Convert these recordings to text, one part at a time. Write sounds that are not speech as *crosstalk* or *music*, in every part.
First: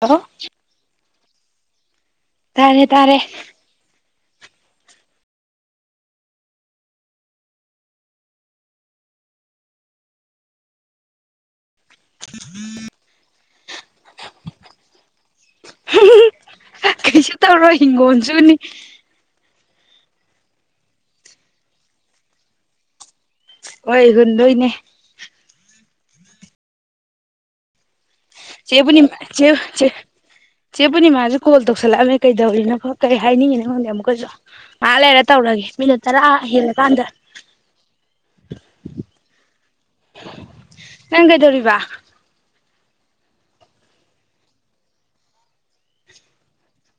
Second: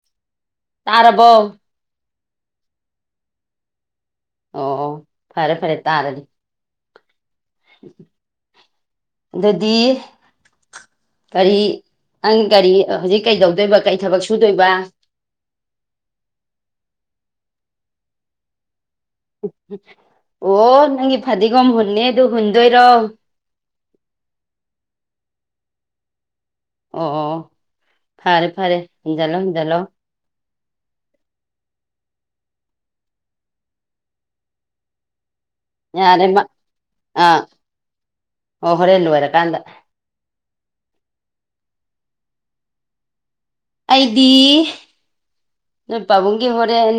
ꯍꯜꯣ ꯇꯥꯔꯔꯕꯣ ꯇꯥꯔꯦ ꯇꯥꯔꯦ ꯑꯣ ꯐꯔꯦ ꯐꯔꯦ ꯇꯥꯔꯗꯤ ꯑꯗꯨꯗꯤ ꯀꯔꯤ ꯑꯪꯒꯥꯔꯤ ꯍꯧꯖꯤꯛ ꯀꯩꯗꯧ ꯗꯣꯏꯕ ꯀꯩ ꯊꯕꯛ ꯁꯨꯗꯣꯏꯕ ꯁꯨ ꯇꯧꯔꯣ ꯍꯤꯡꯒꯣꯟꯁꯨꯅꯤ ꯑꯣ ꯅꯪꯒꯤ ꯐꯗꯤꯒꯣꯝ ꯍꯨꯟꯅꯅꯤ ꯑꯗꯨ ꯍꯨꯟꯗꯣꯏꯔꯣ ꯍꯣꯏ ꯍꯟ ꯅꯣꯏꯅꯦ ꯑ ꯆꯦꯕꯨ ꯃꯥ ꯆꯦ ꯆ ꯆꯦꯕꯨ ꯃꯥꯁꯨꯦ ꯀꯣꯜ ꯇꯣꯛꯁꯜꯂ ꯀꯩꯗꯧꯔꯤꯅꯕꯣ ꯀꯩ ꯍꯥꯏꯅꯤꯡꯉꯤꯅꯣ ꯈꯪꯗꯦ ꯑꯃꯨꯛꯀꯁꯨ ꯃꯥ ꯂꯩꯔ ꯇꯧꯔꯒꯦ ꯃꯤꯅꯠ ꯇꯔꯥ ꯌꯥꯅꯤꯃ ꯍꯦꯜꯂꯀꯥꯟꯗ ꯑ ꯑꯣꯍꯣꯔꯂꯨ ꯋꯥꯔꯀꯥꯟꯗ ꯅꯪ ꯀꯩꯗꯧꯔꯤꯕꯔꯤꯕ ꯑꯩꯗꯤ ꯅꯣꯏ ꯄꯥꯕꯨꯡꯒꯤ ꯍꯣꯔꯦꯟ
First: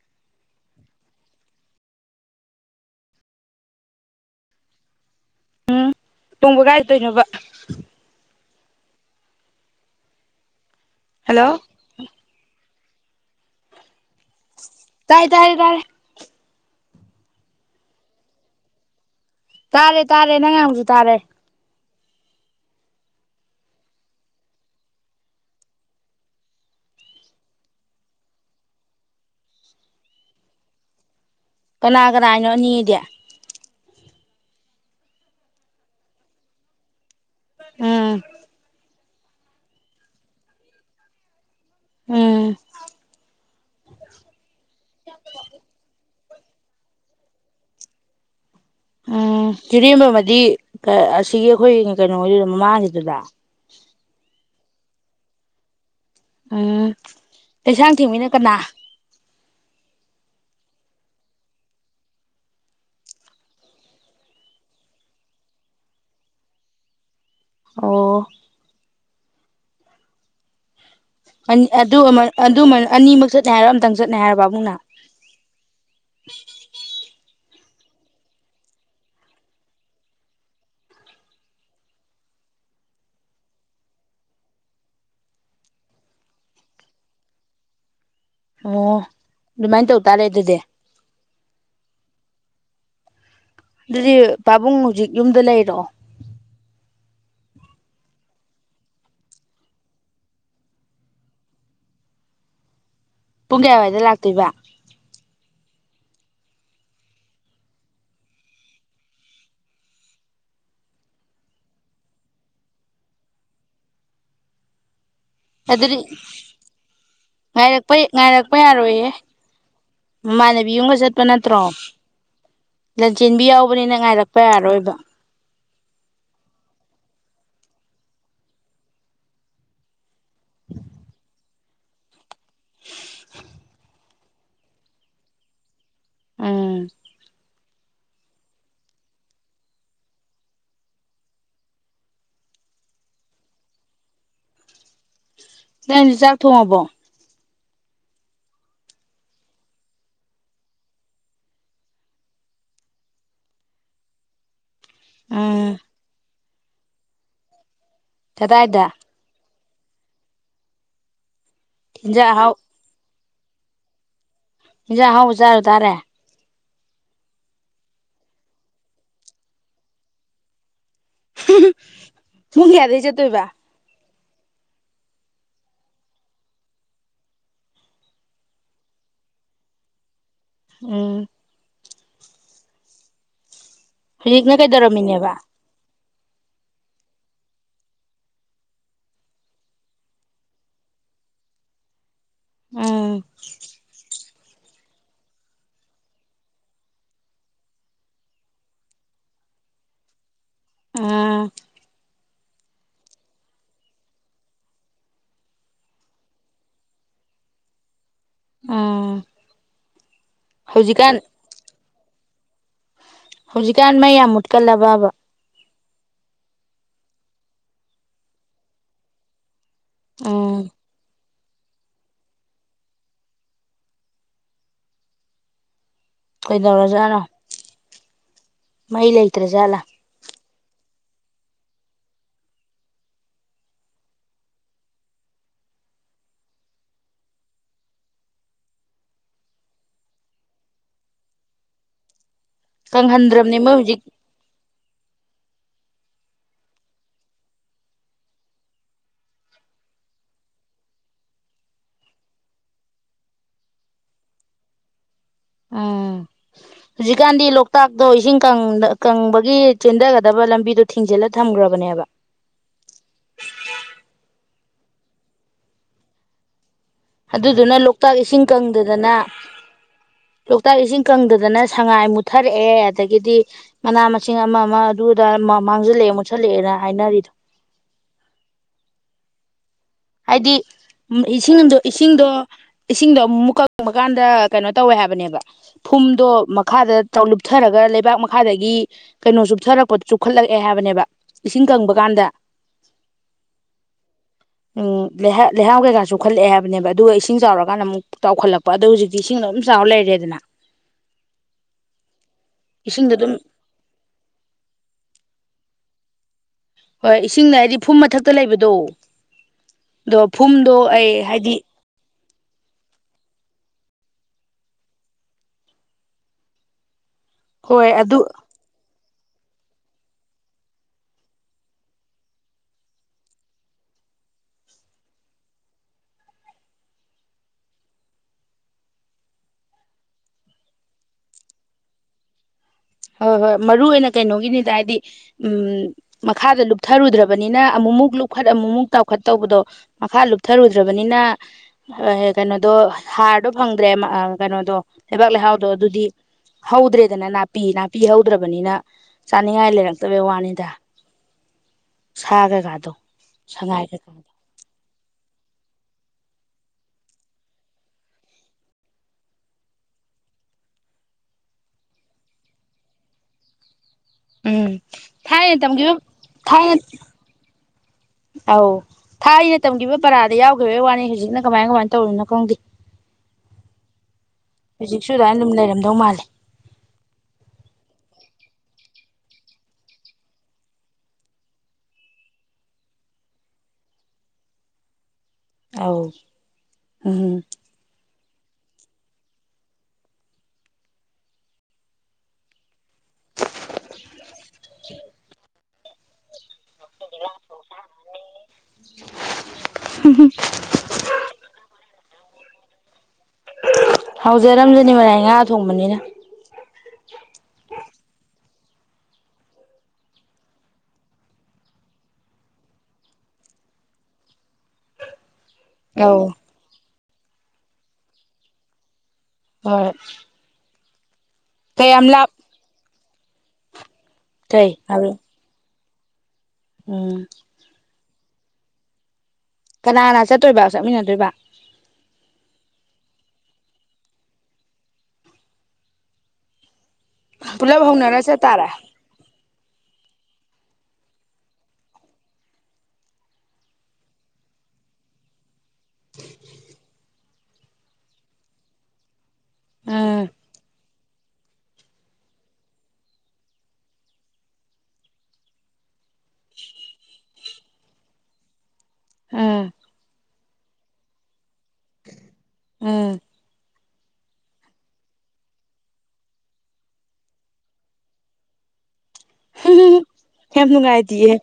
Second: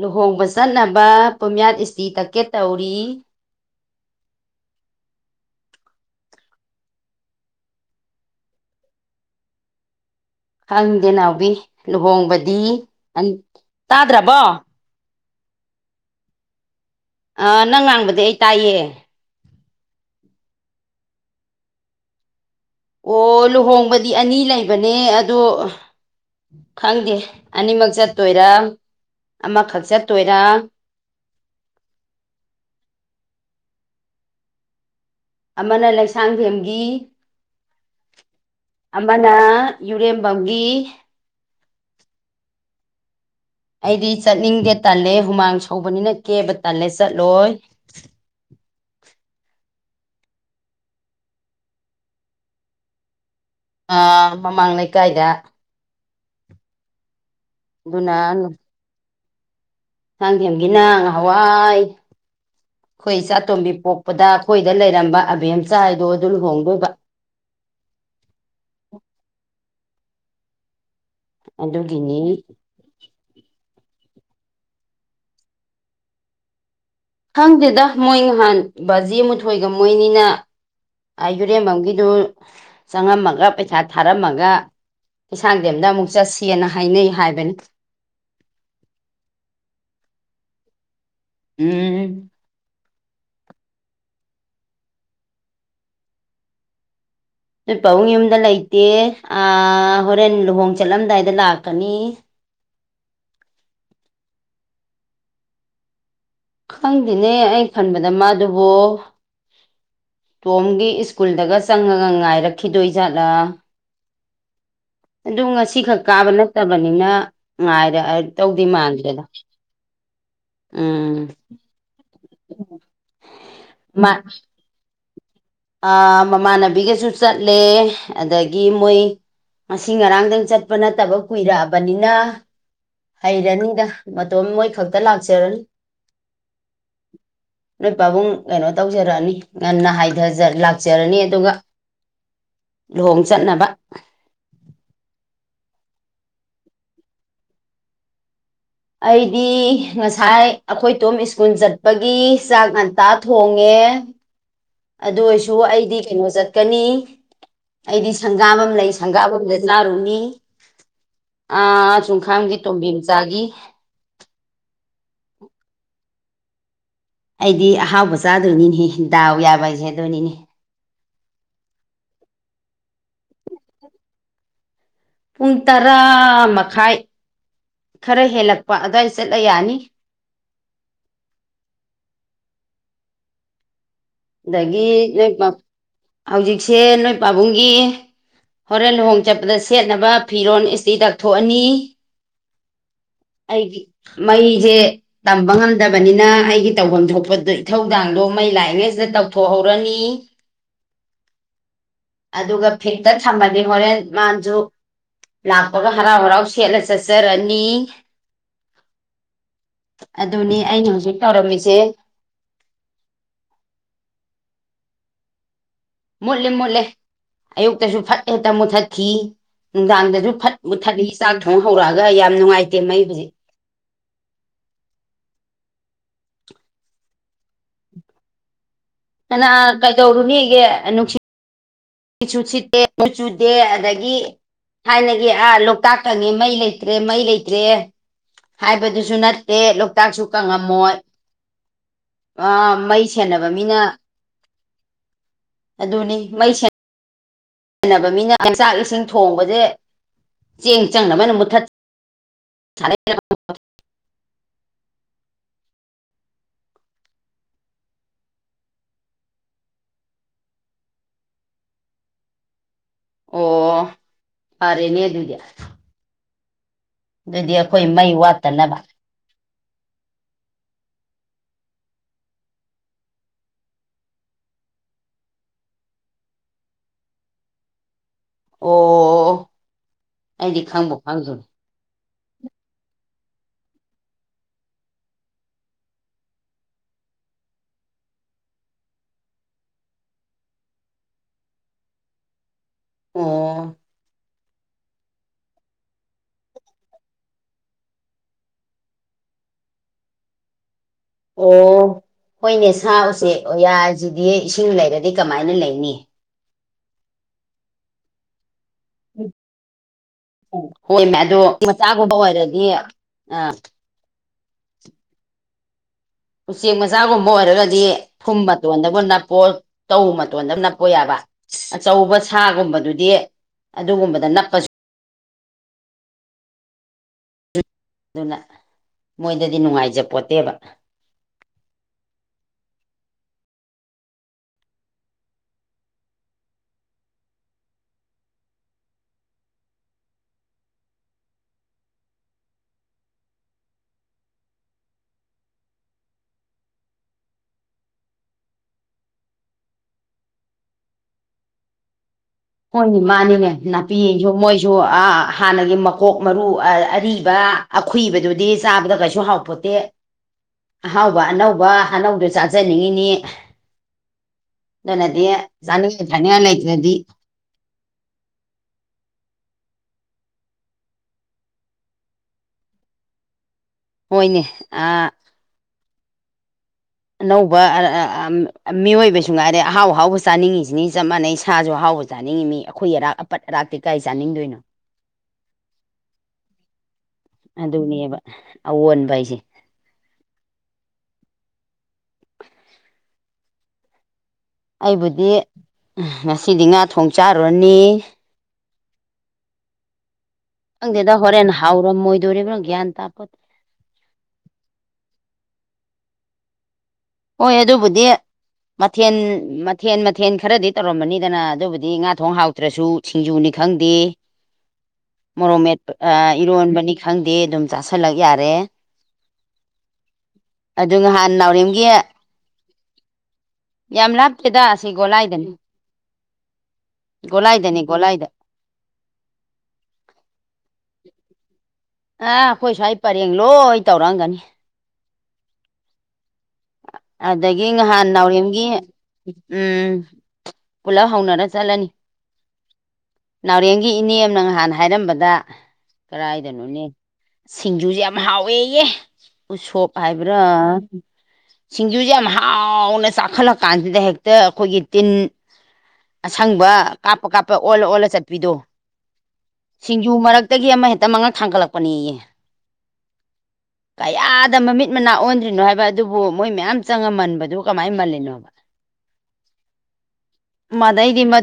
ꯂꯨꯍꯣꯡꯕ ꯆꯠꯅꯕ ꯄꯣꯌꯥꯠ ꯏꯁꯇꯤ ꯇꯛꯀꯦꯠ ꯇꯧꯔꯤ ꯎꯝ ꯇꯣꯡꯕ ꯀꯥꯏꯗꯣꯏꯅꯣꯕ ꯈꯪꯗꯦ ꯍꯜꯂꯣ ꯅꯥꯎꯕꯤ ꯂꯨꯍꯣꯡꯕꯗꯤ ꯗꯤ ꯇꯥꯗ꯭ꯔꯕꯣ ꯇꯥꯏ ꯇꯥꯏ ꯇꯥꯏꯔꯦ ꯑ ꯅꯪ ꯉꯥꯡꯕꯗꯤ ꯑꯩ ꯇꯥꯏꯌꯦ ꯇꯥꯔꯦ ꯇꯥꯔꯦ ꯅꯪ ꯉ ꯍꯧꯨꯛꯁꯨ ꯇꯥꯔꯦ ꯑꯣ ꯂꯨꯍꯣꯡꯕꯗꯤ ꯑꯅꯤ ꯂꯩꯕꯅꯦ ꯑꯗꯣ ꯈꯪꯗꯦ ꯑꯅꯤꯃꯛ ꯆꯠꯇꯣꯏꯔꯥ ꯑꯃꯈꯛ ꯆꯠꯇꯣꯏꯔꯥ ꯀꯅꯥ ꯀꯅꯥꯅꯣ ꯑꯅꯤꯗꯤ ꯑꯃꯅ ꯂꯩꯁꯥꯡꯊꯦꯝꯒꯤ ꯎꯝ ꯑꯃꯅ ꯌꯨꯔꯦꯝꯕꯝꯒꯤ ꯎꯝ ꯑꯩꯗꯤ ꯆꯠꯅꯤꯡꯗꯦ ꯇꯜꯂꯦ ꯍꯨꯃꯥꯡ ꯁꯧꯕꯅꯤꯅ ꯀꯦꯕ ꯇꯜꯂꯦ ꯆꯠꯂꯣꯏ ꯎꯝ ꯤꯔꯦꯝꯕ ꯑꯃꯗꯤꯗꯤ ꯑꯁꯤꯒꯤ ꯑꯩꯈꯣꯏ ꯀꯩꯅꯣꯗꯨꯗ ꯃꯃꯥꯡꯁꯤꯗꯨꯗ ꯑꯥ ꯃꯃꯥꯡ ꯂꯩꯀꯥꯏꯗ ꯑ ꯂꯩꯩꯁꯥꯡ ꯑꯗꯨꯅ ꯊꯦꯡꯃꯤꯅ ꯀꯅꯥ ꯉꯥꯡꯊꯦꯝꯒꯤ ꯅꯥꯡ ꯍꯋꯥꯏ ꯑꯩꯈꯣꯏꯆꯥꯇꯣꯝꯕꯤ ꯄꯣꯛꯄꯗ ꯑꯩꯈꯣꯏꯗ ꯂꯩꯔꯝꯕ ꯑꯕꯦꯝ ꯆꯥꯏꯗꯣ ꯑꯗꯨ ꯂꯨꯍꯣꯡꯗꯣꯏꯕ ꯑꯣ ꯑꯗꯨꯒꯤꯅꯤ ꯑꯅꯤꯃꯛ ꯆꯠꯅꯤ ꯍꯥꯏꯔꯣ ꯑꯝꯇꯪ ꯆ ꯆꯠꯅ ꯍꯥꯏꯔꯕ ꯑꯃꯨꯛꯅ ꯈꯪꯗꯦꯗ ꯃꯣꯏ ꯅꯍꯥꯟ ꯕꯥꯖꯤ ꯃꯥꯊꯣꯏꯒ ꯃꯣꯏꯅꯤꯅ ꯌꯨꯔꯦꯝꯕꯝꯒꯤꯗꯨ ꯆꯪꯉꯝꯃꯒ ꯄꯩꯁꯥ ꯊꯥꯔꯝꯃꯒ ꯀꯩꯁꯥꯡꯗꯦꯝꯦꯝꯗ ꯑꯃꯨꯛ ꯆꯠꯁꯤꯦꯅ ꯍꯥꯏꯅꯩ ꯍꯥꯏꯕꯅꯤ ꯑꯣ ꯑꯗꯨꯃꯥꯏꯅ ꯇꯧꯇꯥꯥꯔꯦ ꯑꯗꯨꯗꯤ ꯎꯝ ꯑꯗꯨꯗꯤ ꯄꯥꯕꯨꯡ ꯍꯧꯖꯤꯛ ꯌꯨꯝꯗ ꯂꯩꯔꯣ ꯅꯣꯏ ꯄꯕꯨꯡ ꯌꯨꯝꯗ ꯂꯩꯇꯦ ꯍꯣꯔꯦꯟ ꯂꯨꯍꯣꯡ ꯆꯠꯂꯝꯗꯥꯏꯗ ꯂꯥꯛꯀꯅꯤ ꯄꯨꯡ ꯀꯌꯥꯋꯥꯏꯗ ꯂꯥꯛꯇꯣꯏꯕ ꯈꯪꯗꯦꯅꯦ ꯑꯩ ꯈꯟꯕꯗ ꯃꯥꯗꯨꯕꯨ ꯇꯣꯝꯒꯤ ꯁ꯭ꯀꯨꯜꯗꯒ ꯆꯪꯉꯒ ꯉꯥꯏꯔꯛꯈꯤꯗꯣꯏꯖꯥꯠꯂꯥ ꯑꯗꯨꯗꯤ ꯀꯥꯕ ꯅꯠꯇꯕꯅꯤꯅ ꯉꯥꯏꯔꯛꯄ ꯉꯥꯏꯔꯛꯄ ꯉꯥꯏꯔꯛꯇꯧꯗꯤ ꯌꯥꯔꯣꯏꯌꯦ ꯃꯥꯟꯗ꯭ꯔꯦꯗ ꯃꯃꯥꯟꯅꯕꯤ ꯌꯨꯝꯕ ꯆꯠꯄ ꯎꯝ ꯅꯠꯇ꯭ꯔꯣ ꯂꯟꯆꯦꯟꯕꯤ ꯌꯥꯎꯕꯅꯤꯅ ꯃꯥ ꯉꯥꯏꯔꯛꯄ ꯌꯥꯔꯣꯏꯕ ꯃꯃꯥꯟꯅꯕꯤꯒꯁꯨ ꯆꯠꯂꯦ ꯑꯗꯒꯤ ꯃꯣꯏ ꯉꯁꯤ ꯉꯔꯥꯡꯗꯪ ꯆꯠꯄ ꯅꯠꯇꯕ ꯀꯨꯏꯔꯛꯑꯕꯅꯤꯅ ꯍꯩꯔꯅꯤꯗ ꯃꯇꯣꯝ ꯃꯣꯏ ꯈꯛꯇ ꯂꯥꯛꯆꯔꯅꯤ ꯎꯝ ꯅꯣꯏ ꯄꯥꯕꯨꯡ ꯀꯩꯅꯣ ꯇꯧꯖꯔꯛꯑꯅꯤ ꯉꯟꯅ ꯍꯥꯏ ꯂꯥꯛꯆꯔꯅꯤ ꯑꯗꯨꯒ ꯂꯨꯍꯣꯡ ꯆꯠꯅꯕ ꯅ ꯆꯥꯛ ꯊꯣꯡꯉꯕꯣ ꯑꯩꯗꯤ ꯉꯁꯥꯏ ꯑꯩꯈꯣꯏꯇꯣꯝ ꯁ꯭ꯀꯨꯜ ꯆꯠꯄꯒꯤ ꯆꯥꯛ ꯉꯟꯇꯥ ꯊꯣꯡꯉꯦ ꯑꯗꯨ ꯑꯣꯏꯔꯁꯨ ꯎꯝ ꯑꯩꯗꯤ ꯀꯩꯅꯣ ꯆꯠ ꯀꯅꯤ ꯑꯩꯗꯤ ꯁꯪꯒꯥꯕꯝꯪ ꯂꯩ ꯀꯗꯥꯏꯗ ꯁꯪꯒꯥꯕꯝꯗ ꯂꯔꯨꯃꯤ ꯑꯥ ꯆꯨ ꯏꯟꯖꯥꯡ ꯑꯍꯥꯎ ꯈꯥꯡꯒꯤ ꯇ ꯒꯤ ꯍꯤꯟꯖꯥꯡ ꯑꯍꯥꯎꯕ ꯍꯧ ꯆꯥꯔꯨ ꯇꯥꯔꯦ ꯑꯩꯗꯤ ꯑꯍꯥꯎꯕ ꯆꯥꯗꯣꯏꯅꯤꯅꯦ ꯗꯥꯎ ꯌꯥꯕ ꯍꯥꯏꯁꯦ ꯑꯗꯨꯅꯤꯅꯦ ꯄꯨꯡ ꯀꯌꯥꯗꯩ ꯆꯠꯇꯣꯏꯕ ꯄꯨꯡ ꯇꯔꯥ ꯃꯈꯥꯏ ꯈꯔ ꯍꯦꯜꯂꯛꯄ ꯑꯗꯨꯋꯥꯏ ꯆꯠꯂ ꯌꯥꯅꯤ ꯎꯝ ꯍꯧꯖꯤꯛꯅ ꯑꯗꯒꯤ ꯀꯩꯗꯧꯔꯝꯃꯤꯅꯦꯕ ꯅꯣꯏ ꯍꯧꯖꯤꯛꯁꯦ ꯅꯣꯏ ꯄꯥꯕꯨꯡꯒꯤ ꯍꯣꯔꯦꯟ ꯂꯨꯍꯣꯡ ꯆꯠꯄꯗ ꯁꯦꯠꯅꯕ ꯐꯤꯔꯣꯜ ꯏꯁꯇꯤ ꯇꯛꯊꯣꯛꯑꯅꯤ ꯎꯝ ꯑꯩꯒꯤ ꯃꯩꯁꯦ ꯇꯝꯕ ꯉꯝꯗꯕꯅꯤꯅ ꯑꯩꯒꯤ ꯇꯧꯐꯝ ꯊꯣꯛꯄꯗ ꯏꯊꯧꯗꯥꯡꯗꯣ ꯃꯩ ꯂꯥꯛꯉꯩ ꯁꯤꯗ ꯇꯧꯊꯣꯛꯍꯧꯔꯅꯤ ꯎꯝ ꯑꯗꯨꯒ ꯐꯤꯠꯇ ꯊꯝꯃꯗꯤ ꯍꯣꯔꯦꯟ ꯃꯥꯅꯁꯨ ꯂꯥꯛꯄꯒ ꯍꯔꯥꯎ ꯍꯔꯥꯎ ꯁꯦꯠꯂ ꯆꯠꯆꯔꯅꯤ ꯎꯝ ꯑꯗꯨꯅꯦ ꯑꯩꯅ ꯍꯧꯖꯤꯛꯀꯥꯟ ꯍꯧꯖꯤꯛ ꯇꯧꯔꯝꯃꯤꯁꯦ ꯍꯧꯖꯤꯛꯀꯥꯟ ꯃꯩ ꯌꯥꯝ ꯃꯨꯠꯀꯜꯂꯕꯕ ꯃꯨꯠꯂꯦ ꯃꯨꯠꯂꯦ ꯑꯌꯨꯛꯇꯁꯨ ꯐꯠ ꯍꯦꯛꯇ ꯃꯨꯊꯠꯈꯤ ꯅꯨꯡꯗꯥꯡꯗꯖꯨ ꯐꯠ ꯎꯝ ꯃꯨꯊꯠꯂꯤ ꯆꯥꯛ ꯊꯣꯡ ꯍꯧꯔꯛꯑꯒ ꯌꯥꯝ ꯅꯨꯡꯉꯥꯏꯇꯦ ꯃꯩ ꯍꯨꯖꯤꯛ ꯀꯩꯗꯧꯔꯖꯥꯠꯅꯣ ꯃꯩ ꯀꯅꯥ ꯂꯩꯇ꯭ꯔꯖꯥꯠꯂꯥ ꯀꯩꯗꯧꯔꯨꯅꯤ ꯀ ꯅꯨꯡꯁꯤ ꯁꯨ ꯁꯤꯠꯇꯦꯨ ꯆꯨꯗꯦ ꯑꯗꯒꯤ ꯊꯥꯏꯅꯒꯤ ꯑꯥ ꯂꯣꯛꯇꯥꯛ ꯀꯪꯉꯦ ꯃꯩ ꯂꯩꯇ꯭ꯔꯦ ꯃꯩ ꯂꯩꯇ꯭ꯔꯦ ꯍꯥꯏꯕꯗꯨꯁꯨ ꯅꯠꯇꯦ ꯂꯣꯛꯇꯥꯛꯁꯨ ꯀꯪꯉꯝꯃꯣꯏ ꯑ ꯃꯩ ꯁꯦꯟꯅꯕ ꯀꯪꯍꯟꯗ꯭ꯔꯕꯅꯦ ꯃꯣꯏ ꯃꯤꯅ ꯍꯧꯖꯤꯛ ꯑꯗꯨꯅꯤ ꯃꯩꯁ ꯁꯅꯕ ꯃꯤꯅ ꯑꯩ ꯆꯥꯛ ꯏꯁꯤꯡ ꯊꯣꯡꯕꯁꯦ ꯆꯦꯡ ꯆꯪꯅꯕꯅ ꯃꯨꯠꯊꯠ ꯎꯝ ꯍꯧꯖꯤꯛꯀꯥꯟꯗꯤ ꯂꯣꯛꯇꯥꯛꯇꯣ ꯏꯁꯤꯡ ꯀꯪꯕꯒꯤ ꯆꯦꯟꯊꯒꯗꯕ ꯂꯝꯕꯤꯗꯣ ꯊꯤꯡꯖꯤꯜꯂ ꯊꯝꯈ꯭ꯔꯕꯅꯦꯕ ꯑꯣ ꯐꯔꯅꯤ ꯑꯗꯨꯗꯤ ꯑꯗꯨꯗꯤ ꯑꯗꯨꯗꯨꯅ ꯑꯩꯈꯣꯏ ꯃꯩ ꯂꯣꯛꯇꯥꯛ ꯏꯁꯤꯡ ꯋꯥꯠꯇꯅꯕ ꯀꯪꯗꯗꯅ ꯂꯣꯛꯇꯥꯛ ꯏꯁꯤꯡ ꯀꯪꯗꯗꯅ ꯑꯗꯨꯅ ꯁꯉꯥꯏ ꯃꯨꯠꯊꯔꯛꯑꯦ ꯑꯗꯒꯤꯗꯤ ꯃꯅꯥ ꯃꯁꯤꯡ ꯑꯃ ꯑꯃ ꯑꯗꯨꯗ ꯃꯥꯡꯁꯤꯜꯂꯛꯑꯦ ꯃꯨꯠꯁꯜꯂꯛꯑꯦꯅ ꯍꯥꯏꯅꯔꯤꯗꯣ ꯑꯣ ꯍꯥꯏꯗꯤ ꯑꯩꯗꯤ ꯈꯪꯕꯨ ꯈꯪꯗ꯭ꯔꯦ ꯏꯁꯤꯡꯅꯨꯡꯗꯣ ꯏꯁꯤꯡ ꯏꯁꯤꯡꯗꯣ ꯏꯁꯤꯡꯗꯣ ꯑꯃꯨꯛ ꯀꯪꯕ ꯀꯥꯟꯗ ꯀꯩꯅꯣ ꯇꯧꯋꯦ ꯍꯥꯏꯕꯅꯦꯕ ꯐꯨꯝꯗꯣ ꯃꯈꯥꯗ ꯂꯨꯞꯊꯔꯒ ꯂꯩꯕꯥꯛ ꯃꯈꯥꯗꯒꯤ ꯀꯩꯅꯣ ꯆꯨꯞꯊꯔꯛꯄꯗ ꯆꯨꯞꯈꯠꯂꯛꯑꯦ ꯍꯥꯏꯕꯅꯦꯕ ꯏꯁꯤꯡ ꯀꯪꯕ ꯀꯥꯟꯗ ꯑ ꯎꯝ ꯂꯩꯍꯥꯎ ꯀꯩꯀꯥꯁꯨꯈꯠꯂꯛꯑꯦ ꯍꯥꯏꯕꯅꯦꯕ ꯑꯗꯨꯒ ꯏꯁꯤꯡ ꯆꯥꯎꯔꯀꯥꯟꯗ ꯑꯃꯨꯛ ꯆꯥꯎꯈꯠꯂꯛꯄ ꯑꯗꯨꯗ ꯍꯧꯖꯤꯛꯇꯤ ꯏꯁꯤꯡꯗ ꯑꯗꯨꯝ ꯆꯥꯎꯔ ꯂꯩꯔꯦꯗꯅ ꯑꯣ ꯍꯣꯏꯅꯦ ꯁꯥ ꯏꯁꯤꯡꯗꯣ ꯑꯗꯨꯝ ꯎꯆꯦꯛ ꯑꯣꯌꯥꯁꯤꯗꯤ ꯏꯁꯤꯡ ꯂꯩꯔꯗꯤ ꯀꯃꯥꯏꯅ ꯂꯩꯅꯤ ꯍꯣꯏ ꯏꯁꯤꯡꯅ ꯍꯥꯏꯗꯤ ꯐꯨꯝ ꯃꯊꯛꯇ ꯂꯩꯕꯗ ꯎ ꯍꯣꯏ ꯃ ꯑꯩ ꯑꯗꯣ ꯍꯥꯏꯗꯤ ꯃꯆꯥꯒꯨꯝꯕ ꯑꯣꯏꯔꯗꯤ ꯌꯦꯌꯦ ꯑ ꯎ ꯎꯆꯁꯤ ꯃꯁ ꯆꯥꯒꯨꯝꯕ ꯑꯣꯏꯔꯒꯗꯤ ꯍꯣꯏ ꯑꯗꯨ ꯐꯨꯝ ꯃꯇꯣꯟꯗꯕꯨ ꯅꯞ ꯄꯣꯠ ꯇꯧ ꯃꯇꯣꯟꯗ ꯅꯞꯄ ꯌꯥꯕ ꯑꯆꯧꯕ ꯁꯥꯒꯨꯝꯕꯗꯨꯗꯤ ꯑꯗꯨꯒꯨꯝꯕꯗ ꯅꯞꯄꯁꯨ ꯑꯗꯨꯅ ꯃꯣꯏꯗꯗꯤ ꯅꯨꯡꯉꯥꯏꯖꯄꯣꯠꯇꯦꯕ ꯍꯣꯏ ꯍꯣꯏ ꯃꯔꯨ ꯑꯣꯏꯅ ꯀꯩꯅꯣꯒꯤꯅꯤꯗ ꯍꯥꯏꯗꯤ ꯎꯝ ꯃꯈꯥꯗ ꯂꯨꯞꯊꯔꯨꯗ꯭ꯔꯕꯅꯤꯅ ꯑꯃꯨꯛꯃꯨꯛ ꯂꯨꯞꯈꯠ ꯑꯃꯨꯛꯃꯨꯛ ꯇꯥꯎꯈꯠ ꯇꯧꯕꯗꯣ ꯃꯈꯥ ꯂꯨꯞꯊꯔꯨꯗ꯭ꯔꯕꯅꯤꯅ ꯀꯩꯅꯣꯗꯣ ꯍꯥꯔꯗꯣ ꯐꯪꯗ꯭ꯔꯦ ꯀꯩꯅꯣꯗꯣ ꯂꯩꯕꯥꯛ ꯂꯩꯍꯥꯎꯗꯣ ꯑꯗꯨꯗꯤ ꯍꯧꯗ꯭ꯔꯦꯗꯅ ꯅꯥ ꯄꯄꯤ ꯅꯥꯄꯤꯍꯧꯗ꯭ꯔꯕꯅꯤꯅ ꯆꯥꯅꯤꯡꯉꯥꯏ ꯂꯩꯔꯛꯇꯕꯩ ꯋꯥꯅꯤꯗ ꯁꯥ ꯀꯩꯀꯥꯗꯣ ꯍꯣꯏꯅꯦ ꯃꯥꯅꯤꯅꯦ ꯁꯉꯥꯏ ꯀꯩꯀꯥꯗꯣ ꯅꯥꯄꯤꯁꯨ ꯃꯣꯏꯁꯨ ꯑ ꯍꯥꯟꯅꯒꯤ ꯃꯀꯣꯛ ꯃꯔꯨ ꯑꯔꯤꯕ ꯑꯈꯣꯏꯏꯕꯗꯨꯗꯤ ꯆꯥꯕꯗ ꯀꯩꯁꯨ ꯍꯥꯎꯄꯣꯠꯇꯦ ꯑꯍꯥꯎꯕ ꯑꯅꯧꯕ ꯑꯅꯧꯗꯣ ꯆꯥꯖꯅꯤꯡꯉꯤꯅꯤ ꯎꯝ ꯑꯗꯨꯅꯗꯤ ꯊꯥꯏ ꯇ ꯀ ꯆꯥꯅꯤꯡꯉ ꯊꯛꯅꯤꯡꯉ ꯊ ꯂꯩꯇ꯭ꯔꯗꯤ ꯑꯧ ꯊꯥꯏ ꯇꯝꯈꯤꯕ ꯄꯔꯥꯗ ꯌꯥꯎꯈꯤꯕꯒꯤ ꯋꯥꯅꯤ ꯍꯧꯖꯤꯛꯅ ꯀꯃꯥꯏ ꯀꯃꯥꯏꯅ ꯇꯧꯔꯤꯅꯣ ꯈꯪꯗꯦ ꯍꯣꯏꯅꯦ ꯑꯥ ꯍꯧꯖꯤꯛꯁꯨ ꯑꯗꯨꯅ ꯑꯗꯨꯝ ꯂꯩꯔꯝꯗ ꯗꯧ ꯃꯥꯂꯜꯂꯤ ꯑꯅꯧꯕ ꯃꯤꯑꯣꯏꯕꯁꯨ ꯉꯥꯏꯔꯦ ꯑꯍꯥꯎ ꯑꯍꯥꯎꯕ ꯆꯥꯅꯤꯡꯉꯤꯁꯤꯅꯤ ꯆꯞ ꯃꯥꯟꯅꯩ ꯁꯥꯁꯨ ꯑꯍꯥꯎꯕ ꯆꯥꯅꯤꯡꯉꯤ ꯃꯤ ꯑꯩꯈꯣꯏ ꯑꯔꯥꯛ ꯑꯄꯠ ꯑꯔꯥꯛꯇꯤ ꯀꯥꯏ ꯆꯥꯅꯤꯡꯗꯣꯏꯅꯣ ꯑꯥꯎ ꯎꯝ ꯑꯗꯨꯅꯦꯕ ꯑꯑꯣꯟꯕ ꯍꯥꯏꯁꯦ ꯑꯩꯕꯨꯗꯤ ꯎ ꯁꯤꯗꯤ ꯉꯥ ꯊꯣꯡ ꯆꯥꯔꯨꯔꯅꯤ ꯍ ꯅꯪꯗꯦꯗ ꯍꯣꯔꯦꯟ ꯍꯥꯎꯔꯝꯃꯣꯏꯗꯣꯔꯤꯕ꯭ꯔꯥ ꯒ꯭ꯌꯥꯟ ꯇꯥꯄ ꯍꯧꯖꯔꯝꯖꯅꯤ ꯃꯥꯏ ꯉꯥ ꯊꯣꯡꯕꯅꯤꯅ ꯍꯣꯏ ꯑꯗꯨꯕꯨꯗꯤ ꯃꯊꯦꯜ ꯃꯊꯦꯟ ꯃꯊꯦꯜ ꯈꯔꯗꯤ ꯇꯧꯔꯝꯕꯅꯤꯗꯅ ꯑꯗꯨꯕꯨꯗꯤ ꯉꯥ ꯊꯣꯡ ꯍꯥꯎꯇ꯭ꯔꯁꯨ ꯁꯤꯡꯖꯨꯅꯤ ꯈꯪꯗꯦ ꯃꯣꯔꯣꯃꯦꯦꯠ ꯑ ꯑꯧ ꯏꯔꯣꯟꯕꯅꯤ ꯈꯪꯗꯦ ꯑꯗꯨꯝ ꯆꯥꯥꯁꯜꯂꯛ ꯌꯥꯔꯦ ꯍꯣꯏ ꯑꯗꯨ ꯅꯥꯎꯔꯦꯝꯒꯤ ꯀꯌꯥꯝ ꯂꯥꯞ ꯌꯥꯝ ꯂꯥꯞꯇꯦꯗ ꯀꯩ ꯍꯥꯏꯕ ꯑꯁꯤꯒꯣꯂꯥꯏꯗꯅꯦ ꯎꯝ ꯣꯂꯥꯏꯗ ꯀꯅꯥ ꯀꯅꯥ ꯆꯠꯇꯣꯏꯕ ꯆꯠꯃꯤꯟꯅꯗꯣꯏꯕ ꯑ ꯑꯩꯈꯣꯏ ꯁ꯭ꯋꯥꯏ ꯄꯔꯦꯡ ꯂꯣꯏ ꯑꯩ ꯇꯧꯔꯛꯑꯝꯒꯅꯤ ꯑꯗꯒꯤ ꯄꯨꯂꯞ ꯉꯍꯥꯟ ꯍꯧꯅꯔ ꯆꯠ ꯅꯥꯎꯔꯦꯝꯒꯤ ꯇꯥꯔꯦ ꯎꯝ ꯄꯨꯂꯞ ꯍꯧꯅꯔ ꯆꯠꯂꯅꯤ ꯅꯥꯎꯔꯦꯝꯒꯤ ꯏꯅꯦ ꯑꯃꯅ ꯉꯍꯥꯟ ꯍꯥꯏꯔꯝꯕꯗ ꯀꯥꯏꯗꯅꯣꯅꯦ ꯁꯤꯡꯖꯨꯁꯦ ꯌꯥꯝ ꯍꯥꯎꯋꯦꯍ ꯎꯁꯣꯞ ꯎꯝ ꯍꯥꯏꯕ꯭ꯔꯥ ꯁꯤꯡꯖꯨꯁꯦ ꯌꯥꯝ ꯍꯥꯎꯅ ꯆꯥꯛꯈꯠꯂꯛ ꯀꯥꯟꯁꯤꯗ ꯍꯦꯛꯇ ꯑꯩꯈꯣꯏꯒꯤ ꯇꯤꯟ ꯑꯁꯪꯕ ꯀꯥꯞꯄ ꯀꯥꯞꯄ ꯑꯣꯜꯂ ꯑꯣꯜꯂ ꯆꯠꯄꯤꯗꯣ ꯎꯝ ꯁꯤꯡꯖꯨ ꯃꯔꯛ ꯇꯒꯤ ꯑꯃꯦꯛꯇ ꯃꯉꯥ ꯊꯥꯡꯒꯠꯂꯛꯄ ꯄꯅꯤꯦ ꯎꯝ ꯀꯌꯥꯗ ꯃꯃꯤꯠ ꯃꯅꯥ ꯑꯣꯟꯗ꯭ꯔꯤꯅꯣ ꯍꯥꯏꯕ ꯑꯗꯨꯕꯨ ꯃꯣꯏ ꯃꯌꯥꯝ ꯆꯪꯉ ꯃꯟꯕꯗꯨ ꯀꯃꯥꯏꯅ ꯃꯜꯂꯤꯅꯣꯕ ꯍ ꯃꯥꯗꯩꯗꯤ ꯃ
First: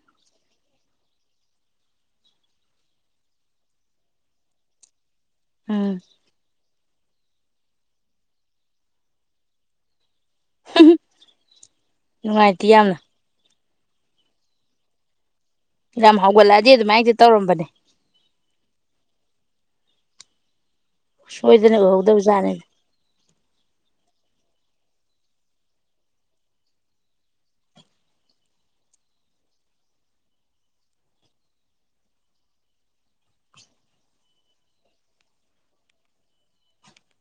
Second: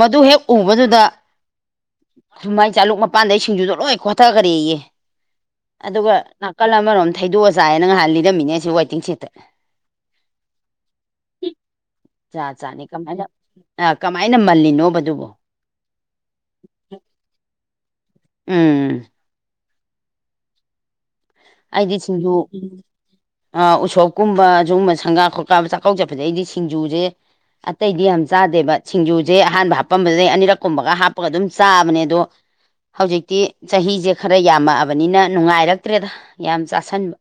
ꯃꯗꯨ ꯍꯦ ꯎꯕꯗꯨꯗ ꯁꯨꯃꯥꯏ ꯆꯥꯂꯨꯛ ꯃꯄꯥꯟꯗꯩ ꯁꯤꯡꯖꯨꯗ ꯂꯣꯏ ꯈꯣꯊꯈꯔꯦ ꯑꯩꯌꯦ ꯎꯝ ꯑꯗꯨꯒꯒ ꯀꯜ ꯑꯃꯔꯣꯝ ꯊꯩꯗꯣꯛꯑ ꯆꯥꯏꯌꯦꯅ ꯉꯥꯏꯍꯥꯟ ꯂꯤꯔꯝꯃꯤꯅꯦ ꯁꯤ ꯋꯦꯇꯤꯡ ꯁꯤꯠꯇ ꯖꯥꯠ ꯅꯨꯡꯉꯥꯏꯇꯦ ꯖꯥꯠꯅꯤ ꯌꯥꯝꯅ ꯀꯃꯥꯏꯅ ꯑ ꯀꯃꯥꯏꯅ ꯃꯜꯂꯤꯅꯣꯕꯗꯨꯕꯣ ꯌꯥꯝꯔ ꯍꯧꯒꯠꯂꯛꯑꯗꯤꯦ ꯑꯗꯨꯃꯥꯏꯅꯗꯤ ꯇꯧꯔꯝꯕꯅꯦ ꯎꯝ ꯁꯣꯏꯗꯅ ꯑꯩꯗꯤ ꯎꯍꯧꯗꯕ ꯁꯤꯡꯖꯨ ꯖꯥꯠꯅꯦꯅꯦ ꯎꯁꯣꯞꯀꯨꯝꯕ ꯁꯒꯨꯝꯕ ꯁꯪꯒꯥ ꯈꯣꯠꯀꯕ ꯆꯥꯛꯀꯧ ꯆꯠꯄꯗꯩ ꯑꯩꯗꯤ ꯁꯤꯡꯖꯨꯁꯦ ꯑꯇꯩꯗꯤ ꯌꯥꯝ ꯆꯥꯗꯦꯕ ꯁꯤꯡꯖꯨꯁꯦ ꯑꯍꯥꯟꯕ ꯍꯥꯞꯄꯝꯕꯗꯩ ꯑꯅꯤꯔꯛ ꯀꯨꯝꯕꯒ ꯍꯥꯞꯄꯒ ꯑꯗꯨꯝ ꯆꯥꯕꯅꯦ ꯑꯗꯣ ꯍꯧꯖꯤꯛꯇꯤ ꯆꯍꯤꯁꯦ ꯈꯔ ꯌꯥꯝꯃꯛꯑꯕꯅꯤꯅ ꯅꯨꯡꯉꯥꯏꯔꯛꯇ꯭ꯔꯦꯗ ꯌꯥꯝ ꯆꯥꯁꯟꯕ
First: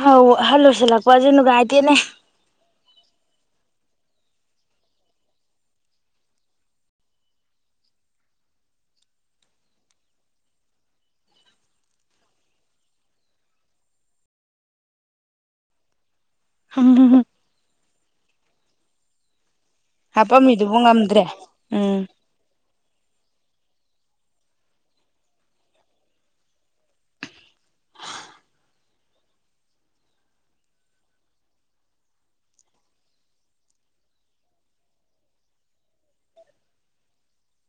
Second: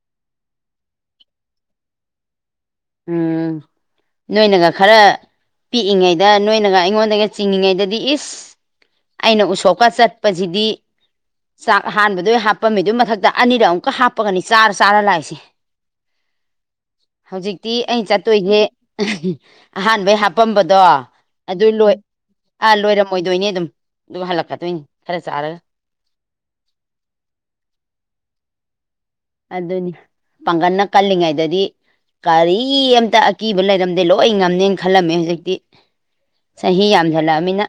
ꯍꯥꯎ ꯍꯜꯂꯣꯁꯂ ꯀꯋꯥꯖꯅꯒꯥꯏꯇꯦꯅꯦ ꯎꯝ ꯅꯣꯏꯅꯒ ꯈꯔ ꯄꯤꯛꯏꯉꯩꯗ ꯅꯣꯏꯅꯒ ꯑꯩꯉꯣꯟꯗꯒ ꯆꯤꯡꯉꯤꯉꯩꯗꯗꯤ ꯏꯁ ꯑꯩꯅ ꯎꯁꯣꯞꯀ ꯆꯠꯄꯁꯤꯗꯤ ꯆꯥꯛ ꯍꯥꯟꯕꯗ ꯍꯥꯞꯄꯝꯃꯤꯗꯨꯏ ꯃꯊꯛꯇ ꯑꯅꯤꯔ ꯑꯃꯨꯛꯀ ꯍꯥꯞꯄꯒꯅꯤ ꯆꯥꯔ ꯆꯥꯔ ꯂꯥꯛꯏꯁꯦ ꯍ ꯇꯤ ꯑꯩ ꯆꯠꯇꯣꯏꯖꯦ ꯑꯍꯥꯟꯕꯩ ꯍꯥꯄꯝꯕꯗꯣ ꯍꯥꯄꯝꯃꯤꯗꯨꯕꯨ ꯉꯝꯗ꯭ꯔꯦ ꯑꯗꯨ ꯂꯣꯏ ꯎꯝ ꯑꯥ ꯂꯣꯏꯔꯝꯃꯣꯏꯗꯣꯏꯅꯤ ꯑꯗꯨꯝ ꯑꯗꯨꯃ ꯍꯥ ꯂꯛꯀꯥꯗꯣꯏꯅꯤ ꯈꯔ ꯆꯔꯒ ꯑꯗꯨꯅꯤ ꯄꯥꯡꯒꯜꯅ ꯀꯜꯂꯤꯉꯩꯗꯗꯤ ꯀꯔꯤ ꯑꯃꯝꯇ ꯑꯀꯤꯕ ꯂꯩꯔꯝꯗꯦ ꯂꯣꯏ ꯉꯝꯅꯦꯅ ꯈꯜꯂꯝꯃꯦ ꯍꯧꯖꯤꯛꯇꯤ ꯆꯍꯤ ꯌꯥꯝꯖꯜꯂꯛꯑꯅꯤꯅ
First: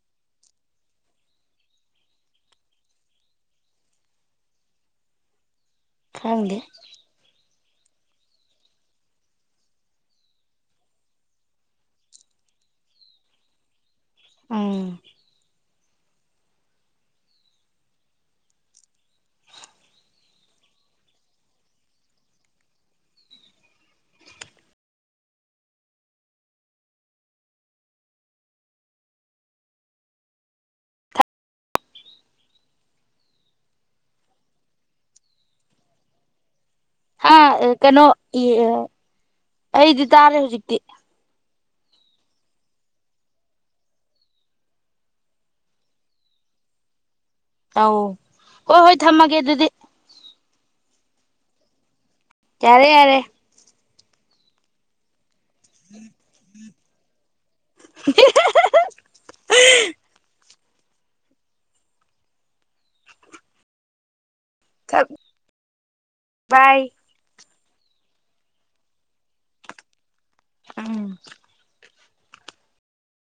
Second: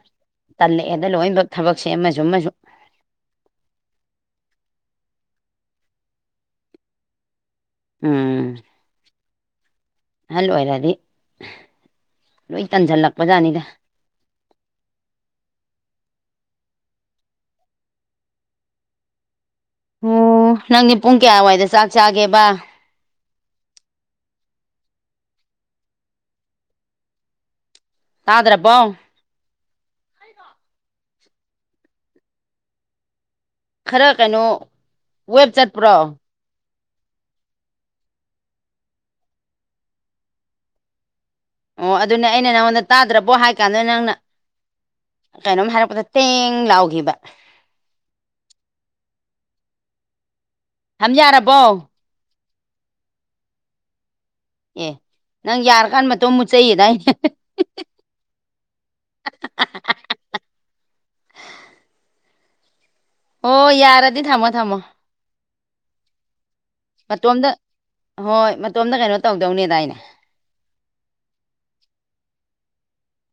ꯇꯜꯂꯛꯑꯦꯗ ꯂꯣꯏꯅꯃꯛ ꯊꯕꯛꯁꯦ ꯑꯃꯁꯨ ꯑꯃꯁꯨ ꯈꯪꯗꯦ ꯎꯝ ꯑꯍꯜ ꯑꯣꯏꯔꯗꯤ ꯂꯣꯏ ꯇꯟꯁꯤꯜꯂꯛꯄꯖꯥꯠꯅꯤꯗ ꯎꯥ ꯑꯣ ꯅꯪꯗꯤ ꯄꯨꯡ ꯀꯌꯥꯋꯥꯏꯗ ꯆꯥꯛ ꯆꯥꯒꯦꯕ ꯇꯥꯗꯨꯔꯄꯣ ꯈꯔ ꯀꯩꯅꯣ ꯋꯦꯕ ꯆꯠꯄ꯭ꯔꯣ ꯑ ꯀꯩꯅꯣ ꯑꯩꯗꯤ ꯇꯥꯔꯦ ꯍꯧꯖꯤꯛꯇꯤ ꯑꯣ ꯑꯗꯨꯅꯦ ꯑꯩꯅ ꯅꯪꯉꯣꯟꯗ ꯇꯥꯗ꯭ꯔꯕꯣ ꯍꯥꯏ ꯀꯥꯟꯗ ꯅꯪꯅ ꯀꯩꯅꯣꯝ ꯍꯥꯏꯔꯛꯄꯗ ꯇꯦꯡ ꯂꯥꯎꯈꯤꯕ ꯑꯧ ꯍꯣꯏ ꯍꯣꯏ ꯊꯝꯃꯒꯦ ꯑꯗꯨꯗꯤ ꯊꯝ ꯌꯥꯔꯕꯣ ꯌꯥꯔꯦ ꯌꯥꯔꯦ ꯑꯦ ꯅꯪ ꯌꯥꯔꯀꯥꯟ ꯃꯇꯣ ꯃꯨꯠꯆꯩꯌꯦꯗꯏꯅꯦ *unintelligible* ꯑꯣ ꯌꯥꯔꯗꯤ ꯊꯃꯣ ꯊꯝꯃꯣ ꯊꯝ ꯕꯥꯏ ꯃꯇꯣꯝꯗ ꯍꯣꯏ ꯃꯇꯣꯝꯇ ꯀꯩꯅꯣ ꯇꯧꯗꯧꯅꯦꯗꯥꯏꯅꯦ ꯎꯝ